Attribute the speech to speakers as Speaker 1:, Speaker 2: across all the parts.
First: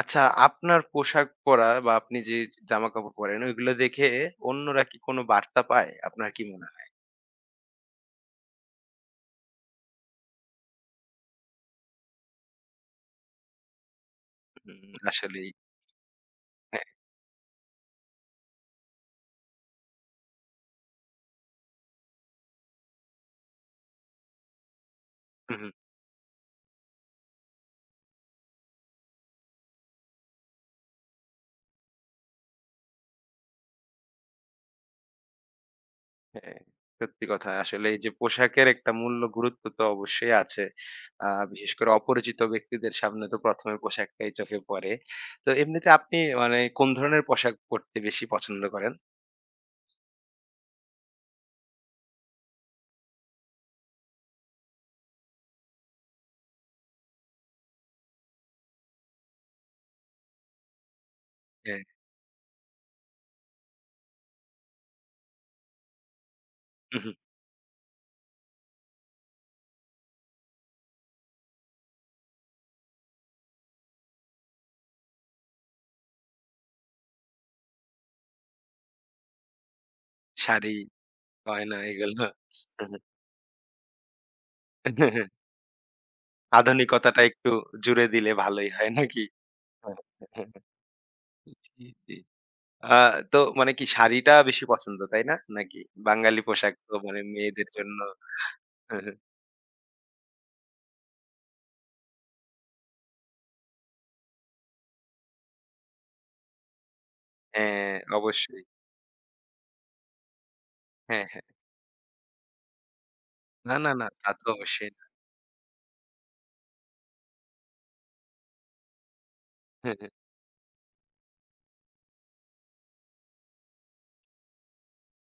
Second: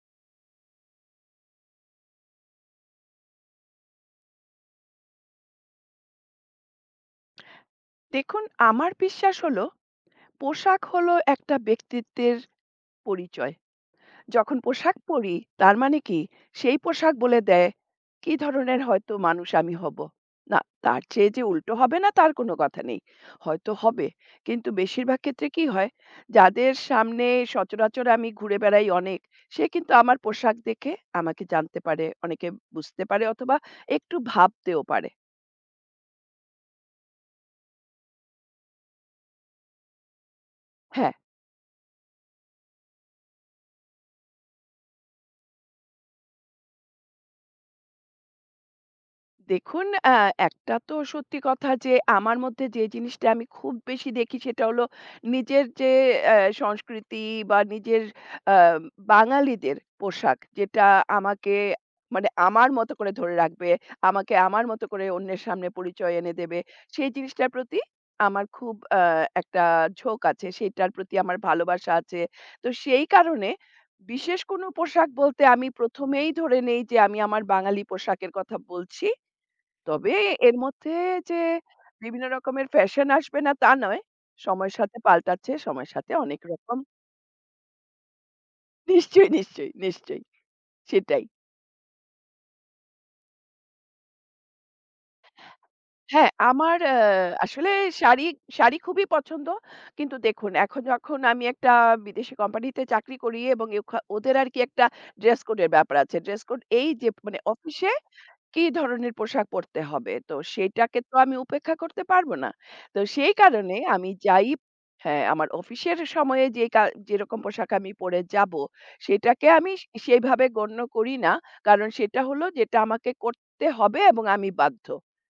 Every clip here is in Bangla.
Speaker 1: আচ্ছা, আপনার পোশাক পরা বা আপনি যে জামাকাপড় পরেন ওইগুলো দেখে অন্যরা কি কোনো বার্তা পায়? আপনার কি মনে হয়?
Speaker 2: দেখুন, আমার বিশ্বাস হলো পোশাক হলো একটা ব্যক্তিত্বের পরিচয়। যখন
Speaker 1: হুম।
Speaker 2: পোশাক পরি
Speaker 1: আসলেই
Speaker 2: তার মানে কি সেই
Speaker 1: হ্যাঁ,
Speaker 2: পোশাক বলে দেয় কি ধরনের হয়তো মানুষ আমি হব। না তার চেয়ে যে উল্টো হবে না তার কোনো কথা নেই। হয়তো হবে। কিন্তু বেশিরভাগ ক্ষেত্রে
Speaker 1: হু,
Speaker 2: কি
Speaker 1: হু,
Speaker 2: হয় যাদের সামনে সচরাচর আমি ঘুরে বেড়াই অনেক, সে কিন্তু আমার পোশাক দেখে আমাকে জানতে পারে, অনেকে বুঝতে পারে অথবা একটু ভাবতেও পারে।
Speaker 1: হ্যাঁ, সত্যি কথা। আসলে এই যে পোশাকের একটা মূল্য গুরুত্ব তো অবশ্যই আছে।
Speaker 2: হ্যাঁ।
Speaker 1: আ বিশেষ করে অপরিচিত ব্যক্তিদের সামনে তো ১ম এ পোশাকটাই চোখে পড়ে। তো এমনিতে আপনি মানে কোন ধরনের পোশাক পরতে বেশি পছন্দ করেন?
Speaker 2: দেখুন, একটা তো সত্যি কথা যে আমার মধ্যে যে জিনিসটা আমি খুব বেশি দেখি সেটা হলো নিজের যে অ্যা সংস্কৃতি বা নিজের আ বাঙালিদের পোশাক যেটা আমাকে
Speaker 1: হ্যাঁ,
Speaker 2: মানে আমার মতো করে ধরে রাখবে, আমাকে আমার মতো করে অন্যের সামনে পরিচয় এনে দেবে।
Speaker 1: হু, হু,
Speaker 2: সেই জিনিসটার প্রতি আমার খুব একটা ঝোঁক আছে। সেটার প্রতি আমার ভালোবাসা আছে। তো সেই কারণে বিশেষ কোনো পোশাক বলতে আমি প্রথম এই ধরে নেই যে আমি আমার বাঙালি পোশাকের কথা বলছি। তবে এর
Speaker 1: শাড়ি,
Speaker 2: মধ্যে যে
Speaker 1: গয়না এগুলো?
Speaker 2: বিভিন্ন রকমের
Speaker 1: হু, হু।
Speaker 2: ফ্যাশন আসবে না তা নয়। সময়ের সাথে পাল্টাচ্ছে, সময়ের সাথে অনেক রকম
Speaker 1: আধুনিকতাটা একটু জুড়ে দিলে ভালোই হয় নাকি?
Speaker 2: নিশ্চয়ই, নিশ্চয়ই,
Speaker 1: হ্যাঁ,
Speaker 2: নিশ্চয়ই।
Speaker 1: হ্যাঁ, হ্যাঁ।
Speaker 2: সেটাই।
Speaker 1: জি, জি। আ তো মানে কি শাড়িটা বেশি পছন্দ, তাই না? নাকি?
Speaker 2: হ্যাঁ,
Speaker 1: বাঙালি পোশাক
Speaker 2: আমার
Speaker 1: তো মানে মেয়েদের
Speaker 2: আসলে
Speaker 1: জন্য
Speaker 2: শাড়ি, শাড়ি খুবই পছন্দ। কিন্তু দেখুন এখন যখন আমি একটা বিদেশি কোম্পানিতে চাকরি করি এবং ওদের আরকি একটা ড্রেস কোডের ব্যাপার আছে। ড্রেস কোড এই যে মানে অফিসে
Speaker 1: হ্যাঁ, অবশ্যই।
Speaker 2: কি ধরনের পোশাক পরতে হবে? তো সেটাকে তো
Speaker 1: হ্যাঁ,
Speaker 2: আমি
Speaker 1: হ্যাঁ।
Speaker 2: উপেক্ষা করতে পারব না। তো সেই
Speaker 1: না,
Speaker 2: কারণে
Speaker 1: না, না,
Speaker 2: আমি
Speaker 1: তা তো
Speaker 2: যাই
Speaker 1: অবশ্যই।
Speaker 2: হ্যাঁ, আমার অফিসের সময়ে যে যেরকম পোশাক আমি পরে যাব, সেটাকে আমি
Speaker 1: হ্যাঁ,
Speaker 2: সেইভাবে গণ্য করি না। কারণ সেটা হলো যেটা আমাকে করতে হবে এবং আমি বাধ্য।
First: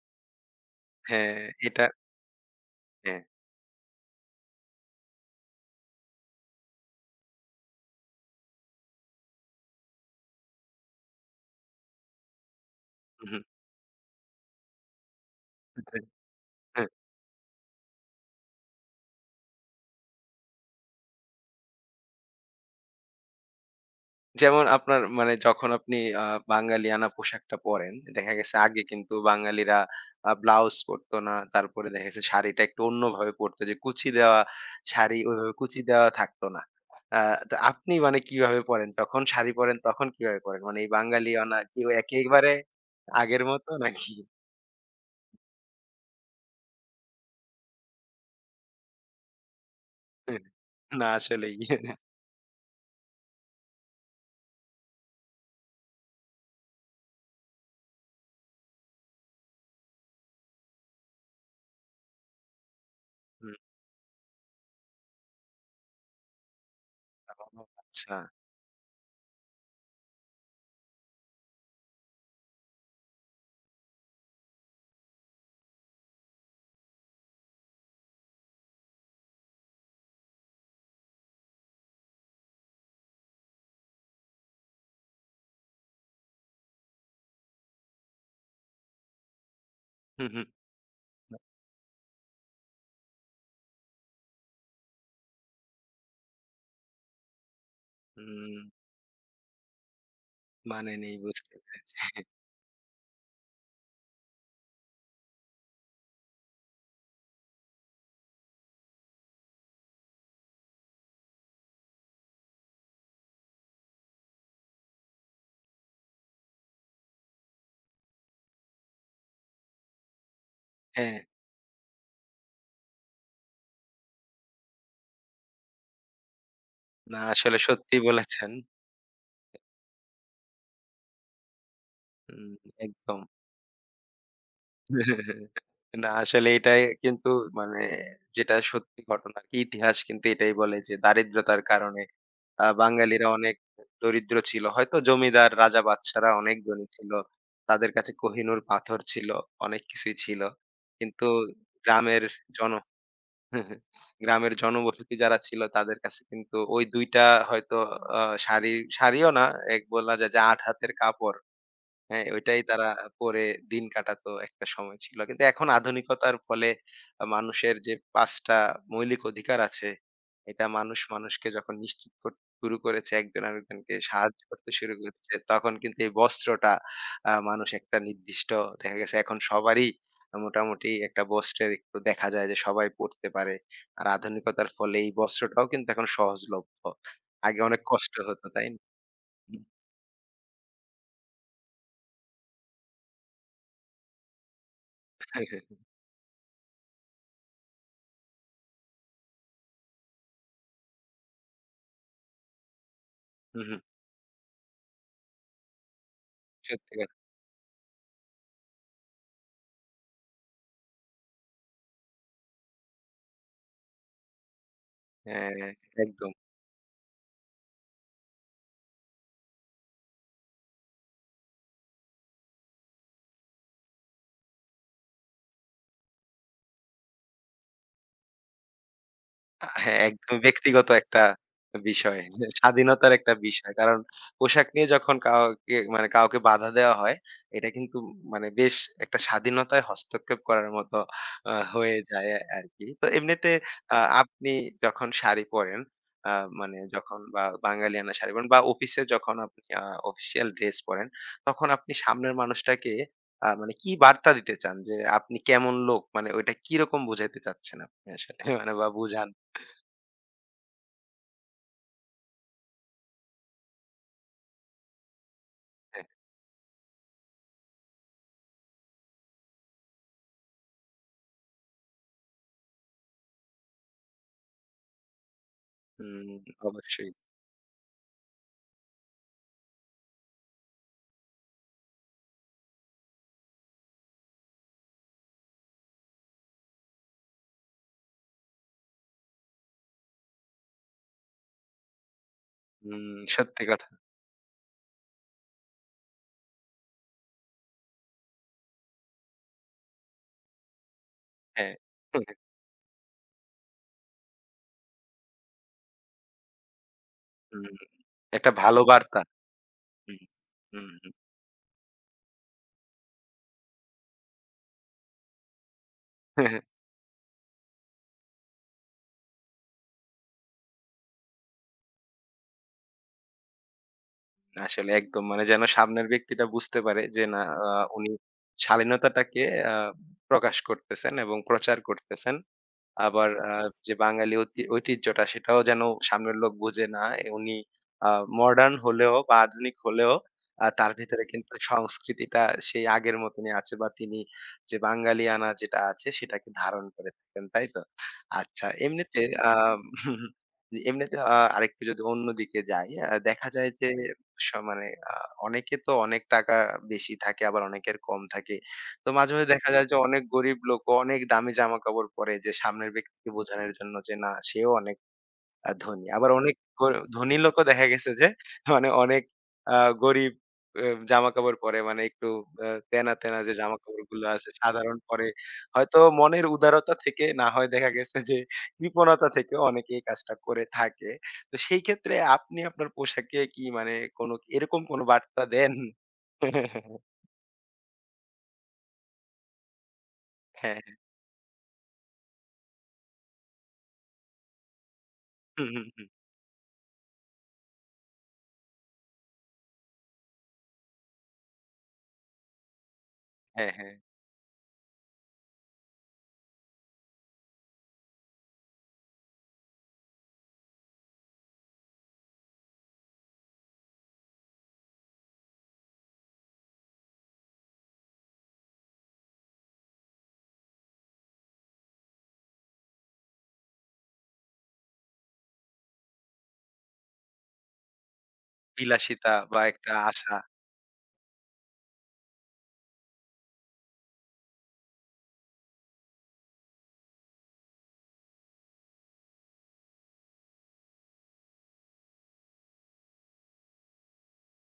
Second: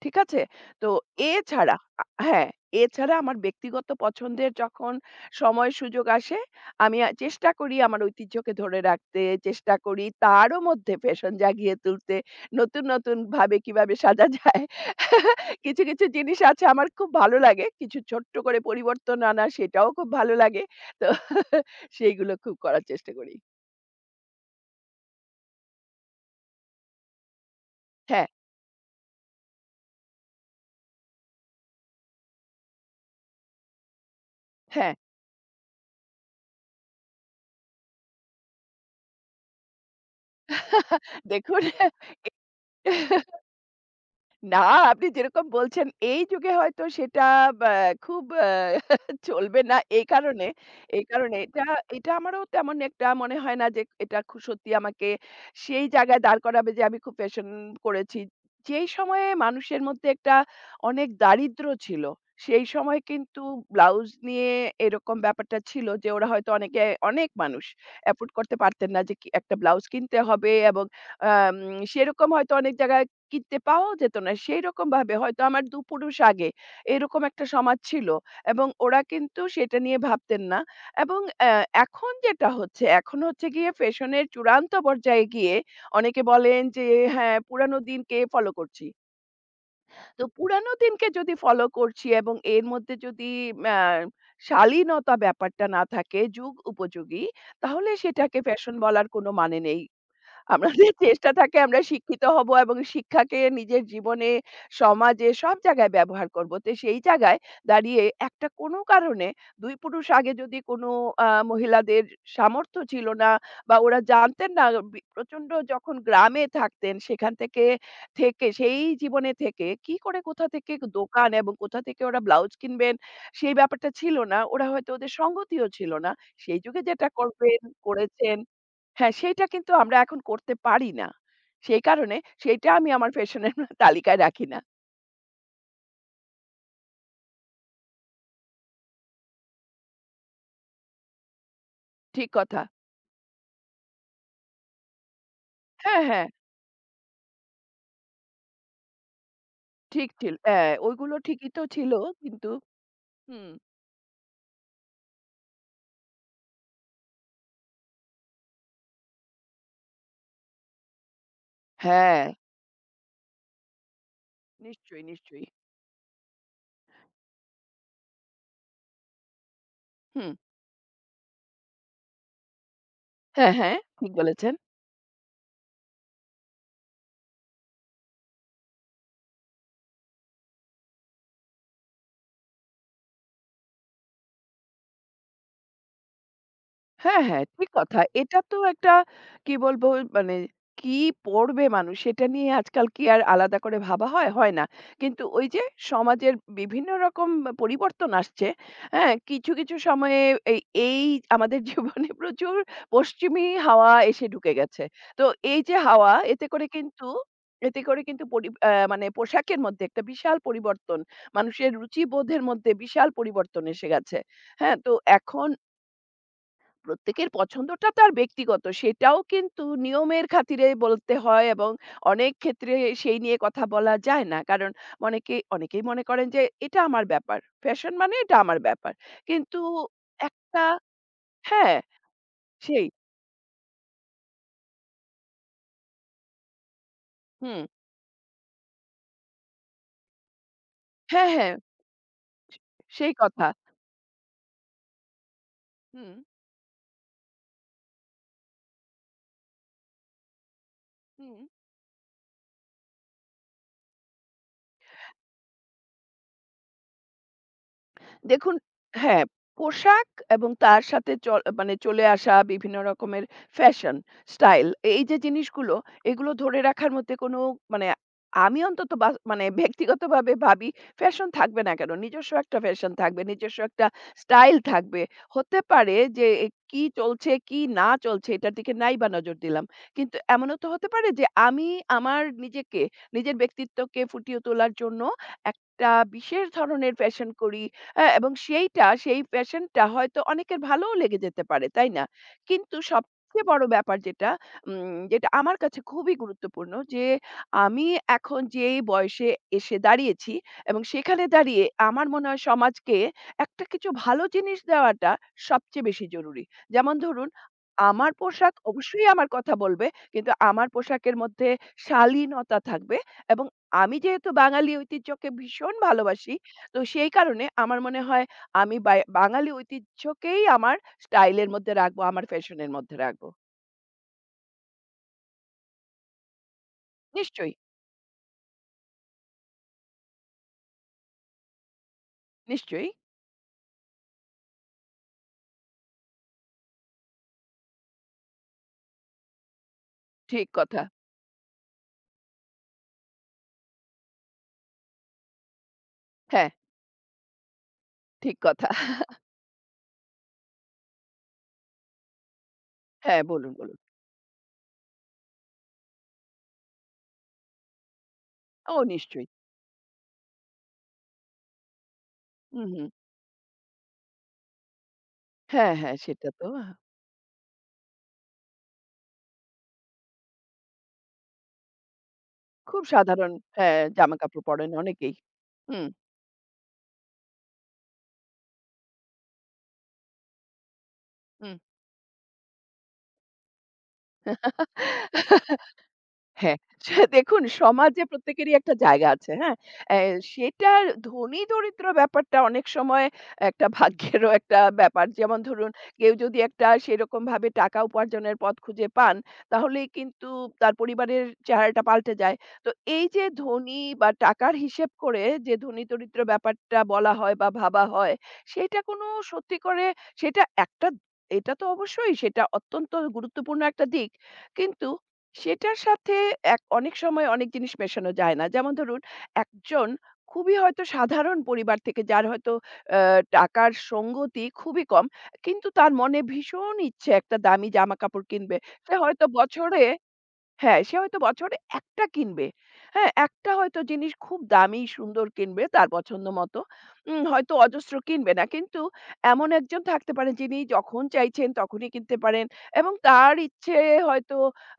Speaker 2: ঠিক আছে? তো
Speaker 1: হ্যাঁ,
Speaker 2: এছাড়া
Speaker 1: এটা
Speaker 2: হ্যাঁ, এছাড়া
Speaker 1: হ্যাঁ।
Speaker 2: আমার ব্যক্তিগত পছন্দের যখন সময় সুযোগ আসে, আমি চেষ্টা করি আমার ঐতিহ্যকে ধরে রাখতে, চেষ্টা করি তারও মধ্যে ফ্যাশন জাগিয়ে তুলতে, নতুন, নতুন
Speaker 1: হুম,
Speaker 2: ভাবে কিভাবে সাজা যায়। কিছু, কিছু জিনিস আছে
Speaker 1: হুম।
Speaker 2: আমার খুব ভালো লাগে। কিছু ছোট্ট করে পরিবর্তন আনা সেটাও খুব ভালো লাগে। তো সেইগুলো খুব করার চেষ্টা করি।
Speaker 1: যেমন আপনার মানে যখন আপনি আ বাঙালিয়ানা পোশাকটা পরেন,
Speaker 2: হ্যাঁ,
Speaker 1: দেখা গেছে আগে কিন্তু বাঙালিরা ব্লাউজ পরতো না। তারপরে দেখা গেছে শাড়িটা একটু অন্যভাবে পরতো যে কুচি দেওয়া
Speaker 2: হ্যাঁ,
Speaker 1: শাড়ি ওইভাবে কুচি দেওয়া থাকতো না। আ তো আপনি মানে কিভাবে পরেন? তখন শাড়ি পরেন, তখন কিভাবে পরেন? মানে এই বাঙালিয়ানা
Speaker 2: দেখুন
Speaker 1: কি একেবারে আগের মতো নাকি?
Speaker 2: না, আপনি যেরকম বলছেন এই যুগে হয়তো সেটা বা খুব চলবে না এই কারণে, এই
Speaker 1: না
Speaker 2: কারণে
Speaker 1: আসলেই।
Speaker 2: এটা এটা আমারও তেমন একটা মনে হয় না যে এটা সত্যি আমাকে সেই জায়গায় দাঁড় করাবে যে আমি খুব ফ্যাশন করেছি। যেই সময়ে মানুষের মধ্যে একটা অনেক দারিদ্র্য ছিল, সেই সময় কিন্তু
Speaker 1: হুম।
Speaker 2: ব্লাউজ নিয়ে এরকম ব্যাপারটা ছিল যে ওরা হয়তো অনেকে অনেক মানুষ
Speaker 1: আচ্ছা।
Speaker 2: এফোর্ড করতে পারতেন না যে কি একটা ব্লাউজ কিনতে হবে এবং আম সেরকম হয়তো অনেক জায়গায় কিনতে পাওয়াও যেত না। সেইরকমভাবে হয়তো আমার ২ পুরুষ আগে এরকম একটা সমাজ ছিল এবং ওরা কিন্তু সেটা নিয়ে ভাবতেন না এবং এখন যেটা হচ্ছে, এখন হচ্ছে গিয়ে ফ্যাশনের চূড়ান্ত পর্যায়ে গিয়ে অনেকে বলেন যে, "হ্যাঁ, পুরানো দিনকে ফলো করছি।" তো
Speaker 1: হুম, হুম।
Speaker 2: পুরানো দিনকে যদি ফলো করছি এবং এর মধ্যে যদি ম্যা শালীনতা ব্যাপারটা না থাকে, যুগ উপযোগী, তাহলে সেটাকে
Speaker 1: হুম,
Speaker 2: ফ্যাশন বলার কোনো মানে নেই। আমাদের
Speaker 1: মানে নেই
Speaker 2: চেষ্টা
Speaker 1: বুঝতে
Speaker 2: থাকে
Speaker 1: পেরে
Speaker 2: আমরা শিক্ষিত হব এবং শিক্ষাকে নিজের জীবনে, সমাজে সব জায়গায় ব্যবহার করব। তো সেই জায়গায় দাঁড়িয়ে একটা কোনো কারণে ২ পুরুষ আগে যদি কোনো মহিলাদের সামর্থ্য ছিল না বা ওরা জানতেন না প্রচণ্ড যখন গ্রামে থাকতেন সেখান থেকে, থেকে সেই জীবনে থেকে কি করে কোথা থেকে
Speaker 1: হ্যাঁ,
Speaker 2: দোকান এবং কোথা থেকে ওরা ব্লাউজ কিনবেন সেই ব্যাপারটা ছিল না। ওরা হয়তো ওদের সঙ্গতিও ছিল না। সেই যুগে যেটা
Speaker 1: না আসলে
Speaker 2: করবেন,
Speaker 1: সত্যি
Speaker 2: করেছেন
Speaker 1: বলেছেন।
Speaker 2: হ্যাঁ, সেইটা কিন্তু আমরা এখন করতে পারি না। সেই কারণে
Speaker 1: হুম,
Speaker 2: সেইটা আমি আমার
Speaker 1: একদম।
Speaker 2: ফ্যাশনের তালিকায় রাখি না।
Speaker 1: না আসলে এটাই কিন্তু মানে যেটা সত্যি ঘটনা আরকি ইতিহাস কিন্তু এটাই বলে যে দারিদ্রতার কারণে
Speaker 2: ঠিক কথা।
Speaker 1: বাঙালিরা অনেক দরিদ্র ছিল। হয়তো জমিদার রাজা
Speaker 2: হ্যাঁ, হ্যাঁ।
Speaker 1: বাদশারা অনেক ধনী ছিল। তাদের কাছে কোহিনূর পাথর ছিল, অনেক
Speaker 2: ঠিক
Speaker 1: কিছুই
Speaker 2: ছিল।
Speaker 1: ছিল।
Speaker 2: হ্যাঁ, ওইগুলো
Speaker 1: কিন্তু
Speaker 2: ঠিকই তো ছিল
Speaker 1: গ্রামের
Speaker 2: কিন্তু
Speaker 1: জন
Speaker 2: হুম।
Speaker 1: গ্রামের জনবসতি যারা ছিল তাদের কাছে কিন্তু ওই ২ টা হয়তো আ শাড়ি, শাড়িও না এক বলা যায় যে ৮ হাতের কাপড়
Speaker 2: হ্যাঁ,
Speaker 1: হ্যাঁ, ওইটাই তারা করে দিন কাটাতো একটা সময়
Speaker 2: নিশ্চয়ই,
Speaker 1: ছিল। কিন্তু
Speaker 2: নিশ্চয়ই।
Speaker 1: এখন আধুনিকতার ফলে মানুষের যে ৫ টা মৌলিক অধিকার আছে,
Speaker 2: হুম।
Speaker 1: এটা মানুষ মানুষকে যখন নিশ্চিত করতে শুরু করেছে, একজন
Speaker 2: হ্যাঁ, হ্যাঁ।
Speaker 1: আরেকজনকে
Speaker 2: ঠিক
Speaker 1: সাহায্য
Speaker 2: বলেছেন।
Speaker 1: করতে শুরু করেছে, তখন কিন্তু এই বস্ত্রটা মানুষ একটা নির্দিষ্ট দেখা গেছে এখন সবারই মোটামুটি একটা বস্ত্রের একটু দেখা যায় যে সবাই পড়তে পারে। আর আধুনিকতার ফলে এই বস্ত্রটাও কিন্তু এখন সহজলভ্য।
Speaker 2: হ্যাঁ, হ্যাঁ,
Speaker 1: আগে
Speaker 2: ঠিক
Speaker 1: অনেক
Speaker 2: কথা।
Speaker 1: কষ্ট
Speaker 2: এটা
Speaker 1: হতো,
Speaker 2: তো
Speaker 1: তাই না?
Speaker 2: একটা কি বলবো মানে কি পড়বে মানুষ সেটা নিয়ে আজকাল কি আর আলাদা করে ভাবা হয়? হয় না। কিন্তু ওই যে সমাজের বিভিন্ন রকম পরিবর্তন আসছে। হ্যাঁ? কিছু, কিছু সময়ে এই, এই আমাদের জীবনে প্রচুর পশ্চিমী
Speaker 1: হুম, হুম,
Speaker 2: হাওয়া এসে ঢুকে গেছে। তো এই যে হাওয়া এতে করে
Speaker 1: সত্যি
Speaker 2: কিন্তু
Speaker 1: কথা।
Speaker 2: এতে করে কিন্তু পরি আ মানে পোশাকের মধ্যে একটা বিশাল পরিবর্তন। মানুষের রুচিবোধের মধ্যে বিশাল পরিবর্তন এসে গেছে। হ্যাঁ? তো এখন
Speaker 1: হ্যাঁ, একদম।
Speaker 2: প্রত্যেকের পছন্দটা তার ব্যক্তিগত। সেটাও কিন্তু নিয়মের খাতিরে বলতে হয় এবং অনেক ক্ষেত্রে সেই নিয়ে কথা বলা যায় না। কারণ অনেকে অনেকেই মনে করেন যে এটা আমার ব্যাপার। ফ্যাশন মানে এটা আমার ব্যাপার। কিন্তু
Speaker 1: হ্যাঁ, একদম
Speaker 2: একটা
Speaker 1: ব্যক্তিগত একটা
Speaker 2: হ্যাঁ,
Speaker 1: বিষয়।
Speaker 2: সেই
Speaker 1: স্বাধীনতার একটা বিষয়। কারণ পোশাক নিয়ে যখন কাউকে মানে কাউকে বাধা দেওয়া হয়,
Speaker 2: হুম।
Speaker 1: এটা কিন্তু মানে বেশ একটা স্বাধীনতায় হস্তক্ষেপ করার মতো
Speaker 2: হ্যাঁ, হ্যাঁ,
Speaker 1: হয়ে যায় আরকি। তো
Speaker 2: সেই কথা।
Speaker 1: এমনিতে আপনি যখন শাড়ি পরেন,
Speaker 2: হুম,
Speaker 1: আ মানে যখন বা বাঙালিয়ানা শাড়ি পরেন বা অফিসে যখন আপনি অফিসিয়াল ড্রেস পরেন,
Speaker 2: হুম।
Speaker 1: তখন আপনি সামনের মানুষটাকে মানে কি বার্তা দিতে চান? যে আপনি কেমন লোক? মানে ওইটা কিরকম বুঝাইতে চাচ্ছেন আপনি আসলে?
Speaker 2: দেখুন
Speaker 1: মানে বা
Speaker 2: হ্যাঁ,
Speaker 1: বুঝান?
Speaker 2: পোশাক এবং তার সাথে মানে চলে আসা বিভিন্ন রকমের ফ্যাশন, স্টাইল এই যে জিনিসগুলো,
Speaker 1: হ্যাঁ,
Speaker 2: এগুলো ধরে রাখার মধ্যে কোনো মানে আমি অন্তত বা মানে ব্যক্তিগতভাবে ভাবি ফ্যাশন থাকবে না কেন? নিজস্ব একটা ফ্যাশন থাকবে, নিজস্ব একটা স্টাইল থাকবে। হতে পারে যে
Speaker 1: হুম,
Speaker 2: এ কি
Speaker 1: অবশ্যই।
Speaker 2: চলছে, কি না চলছে এটার দিকে নাই বা নজর দিলাম। কিন্তু এমনও তো হতে পারে যে আমি আমার নিজেকে, নিজের ব্যক্তিত্বকে ফুটিয়ে তোলার জন্য একটা বিশেষ ধরনের ফ্যাশন করি হ্যাঁ, এবং সেইটা সেই প্যাশনটা হয়তো অনেকের ভালোও লেগে যেতে পারে, তাই না? কিন্তু
Speaker 1: হুম,
Speaker 2: সবচেয়ে
Speaker 1: সত্যি
Speaker 2: বড়
Speaker 1: কথা।
Speaker 2: ব্যাপার যেটা, যেটা আমার কাছে খুবই গুরুত্বপূর্ণ যে আমি এখন যেই বয়সে এসে দাঁড়িয়েছি এবং সেখানে দাঁড়িয়ে
Speaker 1: হ্যাঁ।
Speaker 2: আমার মনে হয় সমাজকে একটা কিছু ভালো জিনিস দেওয়াটা সবচেয়ে বেশি জরুরি। যেমন ধরুন,
Speaker 1: হুম,
Speaker 2: আমার
Speaker 1: একটা
Speaker 2: পোশাক
Speaker 1: ভালো
Speaker 2: অবশ্যই
Speaker 1: বার্তা।
Speaker 2: আমার কথা বলবে,
Speaker 1: হুম,
Speaker 2: কিন্তু আমার
Speaker 1: হুম, হুম।
Speaker 2: পোশাকের মধ্যে শালীনতা থাকবে এবং আমি যেহেতু বাঙালি ঐতিহ্যকে ভীষণ ভালোবাসি তো সেই কারণে আমার মনে হয় আমি বাঙালি ঐতিহ্যকেই আমার স্টাইল এর মধ্যে রাখবো, আমার ফ্যাশন এর মধ্যে রাখবো।
Speaker 1: আসলে একদম মানে যেন সামনের ব্যক্তিটা বুঝতে পারে যে না
Speaker 2: নিশ্চয়ই,
Speaker 1: আ উনি শালীনতাটাকে আ প্রকাশ করতেছেন এবং প্রচার করতেছেন।
Speaker 2: নিশ্চয়ই।
Speaker 1: আবার যে বাঙালি ঐতিহ্যটা সেটাও যেন সামনের লোক বুঝে না। এ উনি আ মডার্ন হলেও বা আধুনিক হলেও
Speaker 2: ঠিক কথা।
Speaker 1: তার ভিতরে কিন্তু সংস্কৃতিটা সেই আগের মতনই আছে বা তিনি যে বাঙালিয়ানা যেটা আছে সেটাকে
Speaker 2: হ্যাঁ,
Speaker 1: ধারণ করে থাকেন, তাই তো?
Speaker 2: ঠিক
Speaker 1: আচ্ছা
Speaker 2: কথা।
Speaker 1: এমনিতে আ এমনিতে আরেকটু যদি অন্যদিকে যাই,
Speaker 2: হ্যাঁ,
Speaker 1: দেখা
Speaker 2: বলুন,
Speaker 1: যায়
Speaker 2: বলুন।
Speaker 1: যে মানে আ অনেকে তো অনেক টাকা বেশি থাকে আবার অনেকের কম থাকে।
Speaker 2: ও
Speaker 1: তো
Speaker 2: নিশ্চয়ই।
Speaker 1: মাঝে, মাঝে দেখা যায় যে অনেক গরিব লোকও অনেক দামি জামাকাপড় পরে যে
Speaker 2: হুম, হুম।
Speaker 1: সামনের ব্যক্তিকে বোঝানোর জন্য যে না সেও অনেক
Speaker 2: হ্যাঁ, হ্যাঁ,
Speaker 1: ধনী।
Speaker 2: সেটা
Speaker 1: আবার
Speaker 2: তো
Speaker 1: অনেক ধনী লোকও দেখা গেছে যে মানে অনেক আ গরিব অ জামাকাপড় পরে মানে একটু
Speaker 2: খুব
Speaker 1: তেনা,
Speaker 2: সাধারণ
Speaker 1: তেনা যে
Speaker 2: হ্যাঁ,
Speaker 1: জামাকাপড়গুলো
Speaker 2: জামাকাপড়
Speaker 1: আছে
Speaker 2: পরেন
Speaker 1: সাধারণ
Speaker 2: অনেকেই।
Speaker 1: পরে
Speaker 2: হুম,
Speaker 1: হয়তো মনের উদারতা থেকে না হয় দেখা গেছে যে কৃপণতা থেকে অনেকে এই কাজটা করে থাকে।
Speaker 2: হুম।
Speaker 1: তো সেই ক্ষেত্রে আপনি আপনার পোশাকে কি মানে কোনো এরকম কোনো বার্তা দেন?
Speaker 2: হ্যাঁ, সে দেখুন সমাজে প্রত্যেকেরই একটা জায়গা আছে, হ্যাঁ? অ্যা
Speaker 1: হ্যাঁ,
Speaker 2: সেটার
Speaker 1: হ্যাঁ।
Speaker 2: ধনী-দরিদ্র ব্যাপারটা অনেক সময় একটা ভাগ্যেরও একটা ব্যাপার। যেমন
Speaker 1: হুম,
Speaker 2: ধরুন
Speaker 1: হুম, হুম।
Speaker 2: কেউ যদি একটা সেরকমভাবে টাকা উপার্জনের পথ খুঁজে পান, তাহলেই কিন্তু তার পরিবারের চেহারাটা পাল্টে যায়। তো এই যে
Speaker 1: হ্যাঁ,
Speaker 2: ধনী
Speaker 1: হ্যাঁ।
Speaker 2: বা টাকার হিসেব করে যে ধনী-দরিদ্র ব্যাপারটা বলা হয় বা ভাবা হয়, সেটা কোনো সত্যি করে সেটা একটা এটা তো অবশ্যই সেটা অত্যন্ত গুরুত্বপূর্ণ একটা দিক। কিন্তু সেটার সাথে অনেক সময় অনেক জিনিস মেশানো যায় না। যেমন ধরুন একজন খুবই হয়তো সাধারণ পরিবার থেকে যার হয়তো আ টাকার সঙ্গতি খুবই কম। কিন্তু তার মনে ভীষণ ইচ্ছে একটা দামি জামাকাপড় কিনবে। সে হয়তো
Speaker 1: বিলাসিতা বা
Speaker 2: বছরে
Speaker 1: একটা আশা।
Speaker 2: হ্যাঁ, সে হয়তো বছরে ১ টা কিনবে। হ্যাঁ, একটা হয়তো জিনিস খুব দামি সুন্দর কিনবে তার পছন্দ মতো। হয়তো অজস্র কিনবে না। কিন্তু এমন একজন থাকতে পারেন যিনি যখন চাইছেন তখনই কিনতে পারেন এবং তার ইচ্ছে হয়তো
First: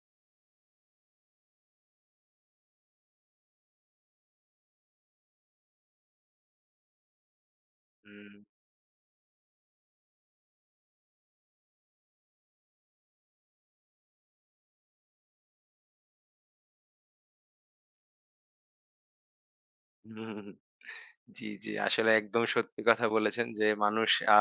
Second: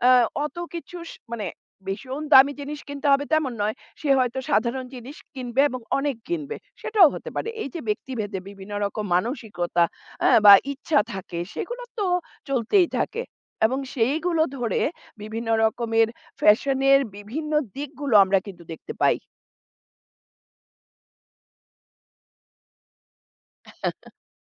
Speaker 2: আ অত কিছু মানে ভীষণ দামি জিনিস কিনতে হবে তেমন নয়। সে হয়তো সাধারণ জিনিস কিনবে এবং অনেক কিনবে। সেটাও হতে পারে। এই যে
Speaker 1: হুম।
Speaker 2: ব্যক্তিভেদে বিভিন্ন রকম মানসিকতা বা ইচ্ছা থাকে সেগুলো তো চলতেই থাকে এবং সেইগুলো ধরে বিভিন্ন রকমের ফ্যাশন এর বিভিন্ন দিকগুলো আমরা কিন্তু দেখতে পাই।
Speaker 1: হুম, হুম, হুম। জি, জি। আসলে একদম সত্যি কথা বলেছেন যে মানুষ আ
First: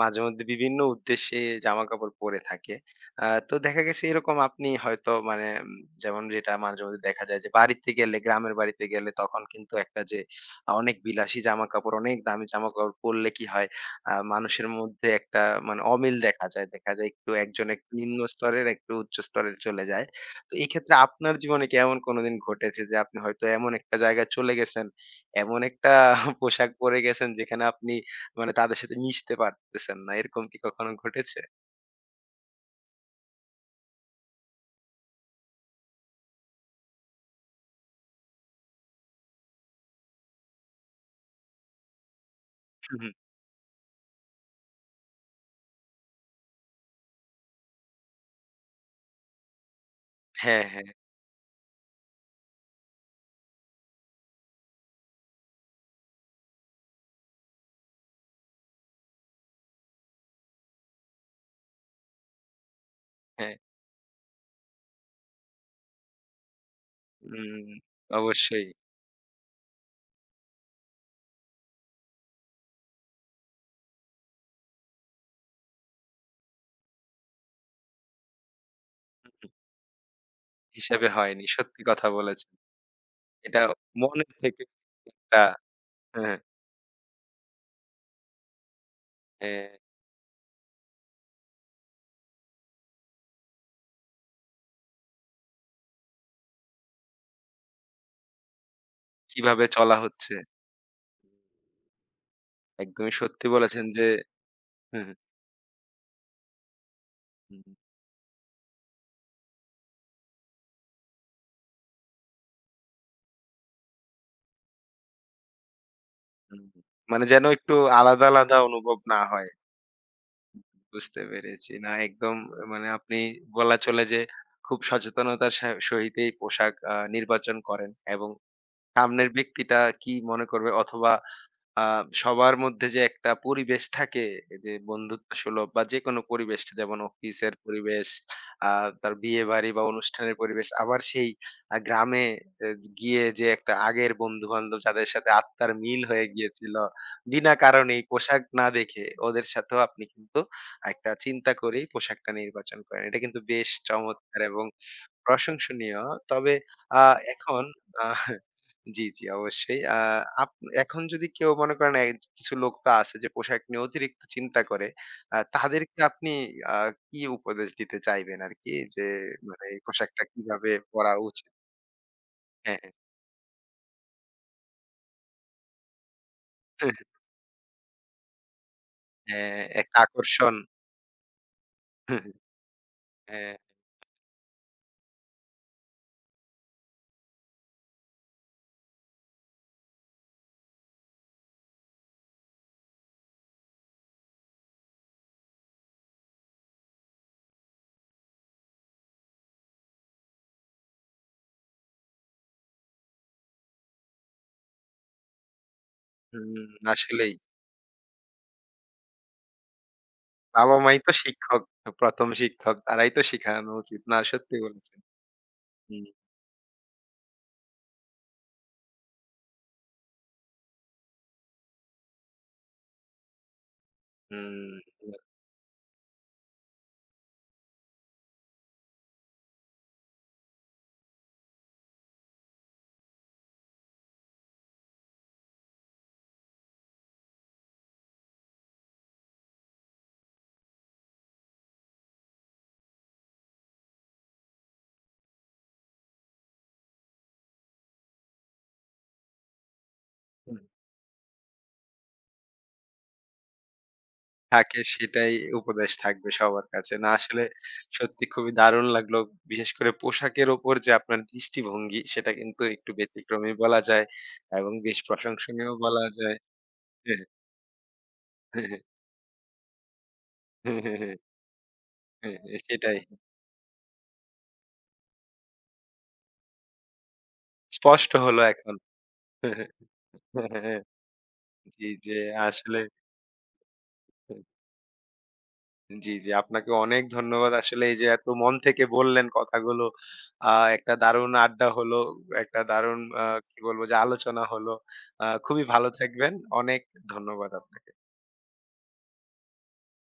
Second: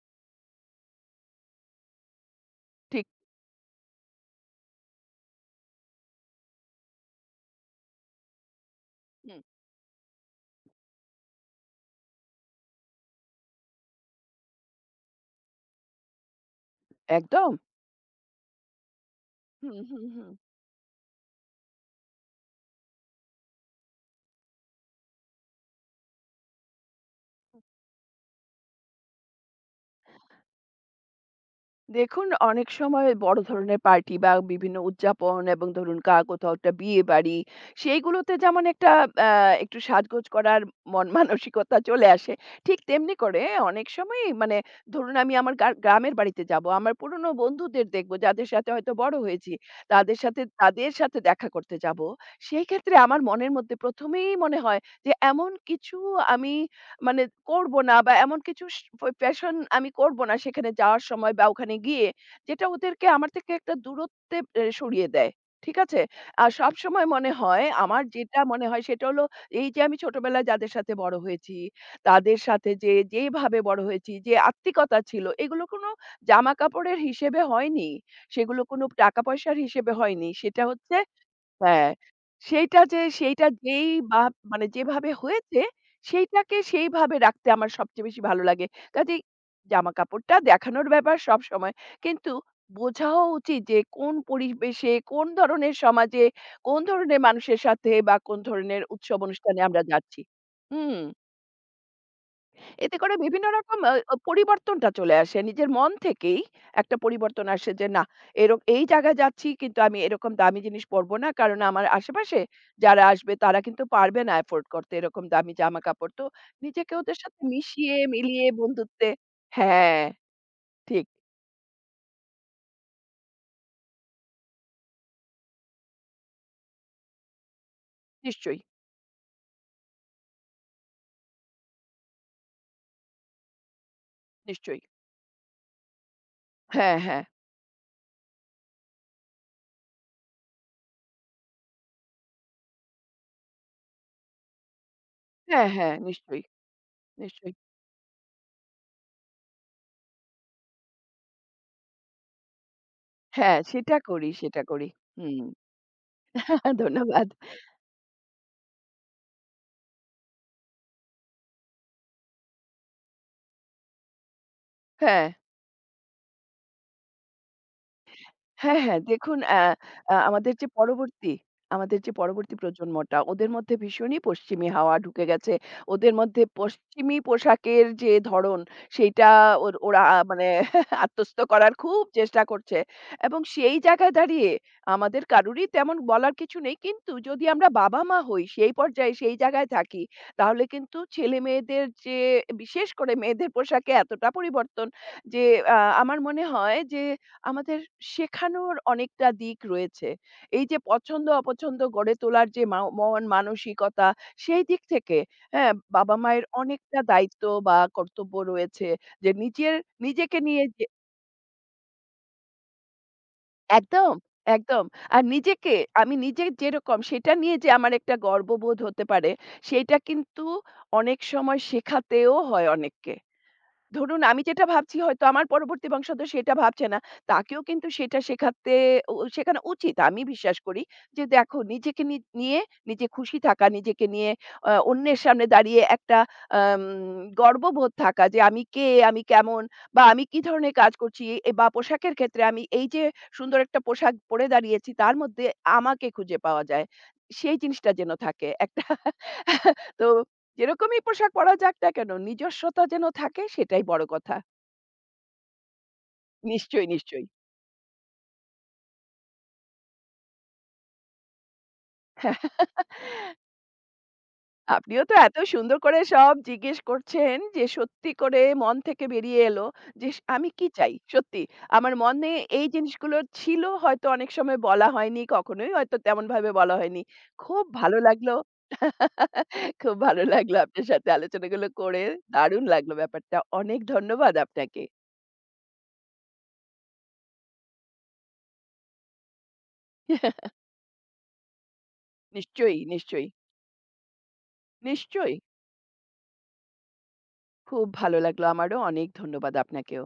Speaker 1: মাঝেমধ্যে বিভিন্ন উদ্দেশ্যে জামাকাপড় পরে থাকে।
Speaker 2: ঠিক
Speaker 1: তো দেখা গেছে এরকম আপনি হয়তো মানে যেমন যেটা মাঝেমধ্যে দেখা যায় যে বাড়িতে গেলে গ্রামের বাড়িতে গেলে
Speaker 2: হুম।
Speaker 1: তখন কিন্তু একটা যে অনেক বিলাসী জামাকাপড়, অনেক দামি জামাকাপড় পরলে কি হয় মানুষের মধ্যে একটা মানে অমিল দেখা যায়। দেখা যায় একটু
Speaker 2: একদম?
Speaker 1: একজন একটু নিম্ন স্তরের, একটু উচ্চ স্তরের
Speaker 2: হুম,
Speaker 1: চলে যায়।
Speaker 2: হুম, হুম।
Speaker 1: তো এক্ষেত্রে আপনার জীবনে কি এমন কোনদিন ঘটেছে যে আপনি হয়তো এমন একটা জায়গায় চলে গেছেন এমন একটা পোশাক পরে গেছেন যেখানে আপনি মানে তাদের সাথে মিশতে পারতেছেন না। এরকম কি কখনো ঘটেছে?
Speaker 2: দেখুন, অনেক সময় বড় ধরনের পার্টি বা বিভিন্ন উদযাপন এবং ধরুন কোথাও একটা বিয়েবাড়ি, সেইগুলোতে যেমন একটা আ একটু সাজগোজ করার মন মানসিকতা চলে আসে। ঠিক
Speaker 1: হুম,
Speaker 2: তেমনি করে অনেক সময়ই মানে ধরুন আমি আমার গ্রামের বাড়িতে যাবো। আমার পুরনো বন্ধুদের দেখবো যাদের সাথে হয়তো বড় হয়েছি।
Speaker 1: হ্যাঁ, হ্যাঁ,
Speaker 2: তাদের সাথে দেখা করতে যাবো। সেই ক্ষেত্রে আমার মনের মধ্যে প্রথম এই মনে হয় যে এমন কিছু আমি মানে করব না বা এমন কিছু প্যাশন আমি করব না সেখানে যাওয়ার সময় বা ওখানে গিয়ে, যেটা ওদেরকে আমার থেকে
Speaker 1: হ্যাঁ।
Speaker 2: একটা দূরত্বে সরিয়ে দেয়। ঠিক আছে? আর সবসময় মনে হয়
Speaker 1: উম
Speaker 2: আমার যেটা
Speaker 1: অবশ্যই
Speaker 2: মনে হয় সেটা হলো এই যে আমি ছোটবেলায় যাদের সাথে বড় হয়েছি, তাদের সাথে যে যেভাবে বড় হয়েছি, যে আত্মিকতা ছিল এগুলো কোনো জামাকাপড়ের হিসেবে হয়নি। সেগুলো কোনো টাকা
Speaker 1: হুম,
Speaker 2: পয়সার হিসেবে হয়নি। সেটা হচ্ছে
Speaker 1: হিসাবে হয়নি। সত্যি
Speaker 2: হ্যাঁ,
Speaker 1: কথা বলেছেন।
Speaker 2: সেইটা যে সেইটা
Speaker 1: এটা
Speaker 2: যেই বা
Speaker 1: মনের থেকে
Speaker 2: মানে যেভাবে
Speaker 1: একটা
Speaker 2: হয়েছে
Speaker 1: হ্যাঁ,
Speaker 2: সেইটাকে সেইভাবে রাখতে আমার সবচেয়ে বেশি ভালো লাগে। কাজেই
Speaker 1: হ্যাঁ,
Speaker 2: জামাকাপড়টা দেখানোর ব্যাপার সবসময়। কিন্তু বোঝাও উচিত যে কোন পরিবেশে, কোন ধরনের সমাজে, কোন ধরনের মানুষের সাথে বা কোন ধরনের উৎসব অনুষ্ঠানে
Speaker 1: কিভাবে
Speaker 2: আমরা
Speaker 1: চলা
Speaker 2: যাচ্ছি।
Speaker 1: হচ্ছে।
Speaker 2: হুম। এতে
Speaker 1: একদমই
Speaker 2: করে
Speaker 1: সত্যি
Speaker 2: বিভিন্ন রকম
Speaker 1: বলেছেন
Speaker 2: আ
Speaker 1: যে
Speaker 2: আ পরিবর্তনটা
Speaker 1: হুম,
Speaker 2: চলে আসে। নিজের মন থেকেই একটা পরিবর্তন
Speaker 1: হুম,
Speaker 2: আসে যে, না এই জায়গায় যাচ্ছি কিন্তু আমি এরকম দামি জিনিস পরবো না। কারণ আমার আশেপাশে যারা আসবে তারা কিন্তু পারবে না এফোর্ড করতে এরকম দামি জামাকাপড়। তো
Speaker 1: হুম, হুম।
Speaker 2: নিজেকে ওদের
Speaker 1: মানে
Speaker 2: সাথে
Speaker 1: যেন একটু
Speaker 2: মিশিয়ে
Speaker 1: আলাদা,
Speaker 2: মিলিয়ে
Speaker 1: আলাদা অনুভব
Speaker 2: বন্ধুত্বে
Speaker 1: না হয়।
Speaker 2: হ্যাঁ, ঠিক।
Speaker 1: বুঝতে পেরেছি। না একদম মানে আপনি বলা চলে যে খুব সচেতনতার সহিতই পোশাক নির্বাচন করেন এবং
Speaker 2: নিশ্চয়ই,
Speaker 1: সামনের ব্যক্তিটা কি মনে করবে অথবা আ সবার মধ্যে যে একটা পরিবেশ থাকে যে
Speaker 2: নিশ্চয়ই।
Speaker 1: বন্ধুত্ব সুলভ বা যেকোনো পরিবেশ
Speaker 2: হ্যাঁ,
Speaker 1: যেমন
Speaker 2: হ্যাঁ।
Speaker 1: অফিসের পরিবেশ, আ তার বিয়েবাড়ি বা অনুষ্ঠানের পরিবেশ আবার সেই গ্রামে এ গিয়ে যে একটা আগের বন্ধু-বান্ধব যাদের সাথে
Speaker 2: হ্যাঁ,
Speaker 1: আত্মার
Speaker 2: হ্যাঁ।
Speaker 1: মিল হয়ে
Speaker 2: নিশ্চয়ই,
Speaker 1: গিয়েছিল, বিনা
Speaker 2: নিশ্চয়ই।
Speaker 1: কারণেই পোশাক না দেখে ওদের সাথেও আপনি কিন্তু একটা চিন্তা করেই পোশাকটা নির্বাচন করেন। এটা কিন্তু
Speaker 2: হ্যাঁ,
Speaker 1: বেশ
Speaker 2: সেটা করি,
Speaker 1: চমৎকার
Speaker 2: সেটা
Speaker 1: এবং
Speaker 2: করি। হুম।
Speaker 1: প্রশংসনীয়। তবে আ
Speaker 2: ধন্যবাদ।
Speaker 1: এখন আ জি, জি, অবশ্যই। আ আপ এখন যদি কেউ মনে করেন এ কিছু লোক তো আছে যে পোশাক নিয়ে অতিরিক্ত চিন্তা করে।
Speaker 2: হ্যাঁ।
Speaker 1: তাদেরকে আপনি আ কি উপদেশ দিতে চাইবেন আরকি?
Speaker 2: হ্যাঁ, হ্যাঁ।
Speaker 1: যে
Speaker 2: দেখুন অ্যা
Speaker 1: মানে এই
Speaker 2: আ
Speaker 1: পোশাকটা কিভাবে পরা উচিত?
Speaker 2: আমাদের যে পরবর্তী
Speaker 1: হ্যাঁ,
Speaker 2: প্রজন্মটা ওদের মধ্যে ভীষণই পশ্চিমী হাওয়া ঢুকে গেছে। ওদের মধ্যে পশ্চিমী পোশাকের যে ধরন সেইটা
Speaker 1: হ্যাঁ, একটা
Speaker 2: ওরা মানে
Speaker 1: আকর্ষণ।
Speaker 2: আত্মস্থ করার খুব চেষ্টা করছে। এবং
Speaker 1: হ্যাঁ,
Speaker 2: সেই জায়গায় দাঁড়িয়ে আমাদের কারোরই তেমন বলার কিছু নেই। কিন্তু যদি আমরা বাবা-মা হই সেই পর্যায়ে সেই জায়গায় থাকি তাহলে কিন্তু ছেলেমেয়েদের যে বিশেষ করে মেয়েদের পোশাকে এতটা পরিবর্তন যে আমার মনে হয় যে আমাদের শেখানোর অনেকটা দিক রয়েছে। এই যে পছন্দ অপছন্দ গড়ে তোলার যে মন মানসিকতা সেই দিক থেকে হ্যাঁ, বাবা-মায়ের
Speaker 1: হুম,
Speaker 2: অনেকটা
Speaker 1: আসলেই।
Speaker 2: দায়িত্ব বা কর্তব্য রয়েছে যে নিজের নিজেকে নিয়ে যে
Speaker 1: বাবা-মাই তো শিক্ষক, ১ম শিক্ষক। তারাই তো শিখানো উচিত।
Speaker 2: একদম,
Speaker 1: না সত্যি
Speaker 2: একদম।
Speaker 1: বলেছেন।
Speaker 2: আর নিজেকে
Speaker 1: হুম,
Speaker 2: আমি নিজে যেরকম সেটা নিয়ে যে আমার একটা গর্ববোধ হতে পারে সেইটা কিন্তু অনেক সময় শেখাতেও হয় অনেককে। ধরুন আমি যেটা ভাবছি হয়তো আমার পরবর্তী বংশধর সেটা ভাবছে না। তাকেও কিন্তু সেটা শেখাতে শেখানো উচিত। আমি বিশ্বাস করি যে দেখো নিজেকে নিয়ে নিজে খুশি থাকা, নিজেকে নিয়ে অন্যের সামনে দাঁড়িয়ে একটা আম গর্ববোধ থাকা যে আমি কে, আমি কেমন বা আমি কি ধরনের কাজ করছি বা পোশাকের ক্ষেত্রে আমি এই যে সুন্দর একটা পোশাক পরে দাঁড়িয়েছি তার মধ্যে আমাকে খুঁজে পাওয়া যায়। সেই জিনিসটা যেন থাকে একটা তো
Speaker 1: হুম।
Speaker 2: যেরকমই পোশাক পরা যাক না কেন, নিজস্বতা যেন থাকে সেটাই বড় কথা।
Speaker 1: থাকে সেটাই উপদেশ থাকবে সবার
Speaker 2: নিশ্চয়ই,
Speaker 1: কাছে। না
Speaker 2: নিশ্চয়ই।
Speaker 1: আসলে সত্যি খুবই দারুণ লাগলো। বিশেষ করে পোশাকের উপর যে আপনার দৃষ্টিভঙ্গি সেটা কিন্তু একটু ব্যতিক্রমী বলা যায় এবং বেশ
Speaker 2: আপনিও তো এত
Speaker 1: প্রশংসনীয়
Speaker 2: সুন্দর করে
Speaker 1: বলা
Speaker 2: সব
Speaker 1: যায়।
Speaker 2: জিজ্ঞেস
Speaker 1: হ্যাঁ,
Speaker 2: করছেন যে সত্যি করে মন
Speaker 1: হ্যাঁ,
Speaker 2: থেকে বেরিয়ে এলো যে আমি কি
Speaker 1: হ্যাঁ,
Speaker 2: চাই?
Speaker 1: হ্যাঁ, হ্যাঁ,
Speaker 2: সত্যি আমার মনে
Speaker 1: হ্যাঁ,
Speaker 2: এই
Speaker 1: সেটাই
Speaker 2: জিনিসগুলো ছিল হয়তো অনেক সময় বলা হয়নি, কখনোই হয়তো তেমনভাবে বলা হয়নি। খুব ভালো
Speaker 1: স্পষ্ট
Speaker 2: লাগলো।
Speaker 1: হলো এখন। হ্যাঁ,
Speaker 2: খুব ভালো
Speaker 1: হ্যাঁ,
Speaker 2: লাগলো
Speaker 1: হ্যাঁ,
Speaker 2: আপনার সাথে আলোচনাগুলো
Speaker 1: জি,
Speaker 2: করে।
Speaker 1: যে
Speaker 2: দারুণ
Speaker 1: আসলে
Speaker 2: লাগলো ব্যাপারটা। অনেক ধন্যবাদ আপনাকে।
Speaker 1: জি, জি। আপনাকে অনেক ধন্যবাদ। আসলে এই যে এত মন থেকে বললেন কথাগুলো। আ একটা দারুণ আড্ডা হলো। একটা
Speaker 2: নিশ্চয়ই,
Speaker 1: দারুণ
Speaker 2: নিশ্চয়ই,
Speaker 1: কি বলবো যে আলোচনা হলো।
Speaker 2: নিশ্চয়ই।
Speaker 1: খুবই ভালো থাকবেন। অনেক ধন্যবাদ
Speaker 2: খুব
Speaker 1: আপনাকে।
Speaker 2: ভালো লাগলো আমারও। অনেক ধন্যবাদ আপনাকেও।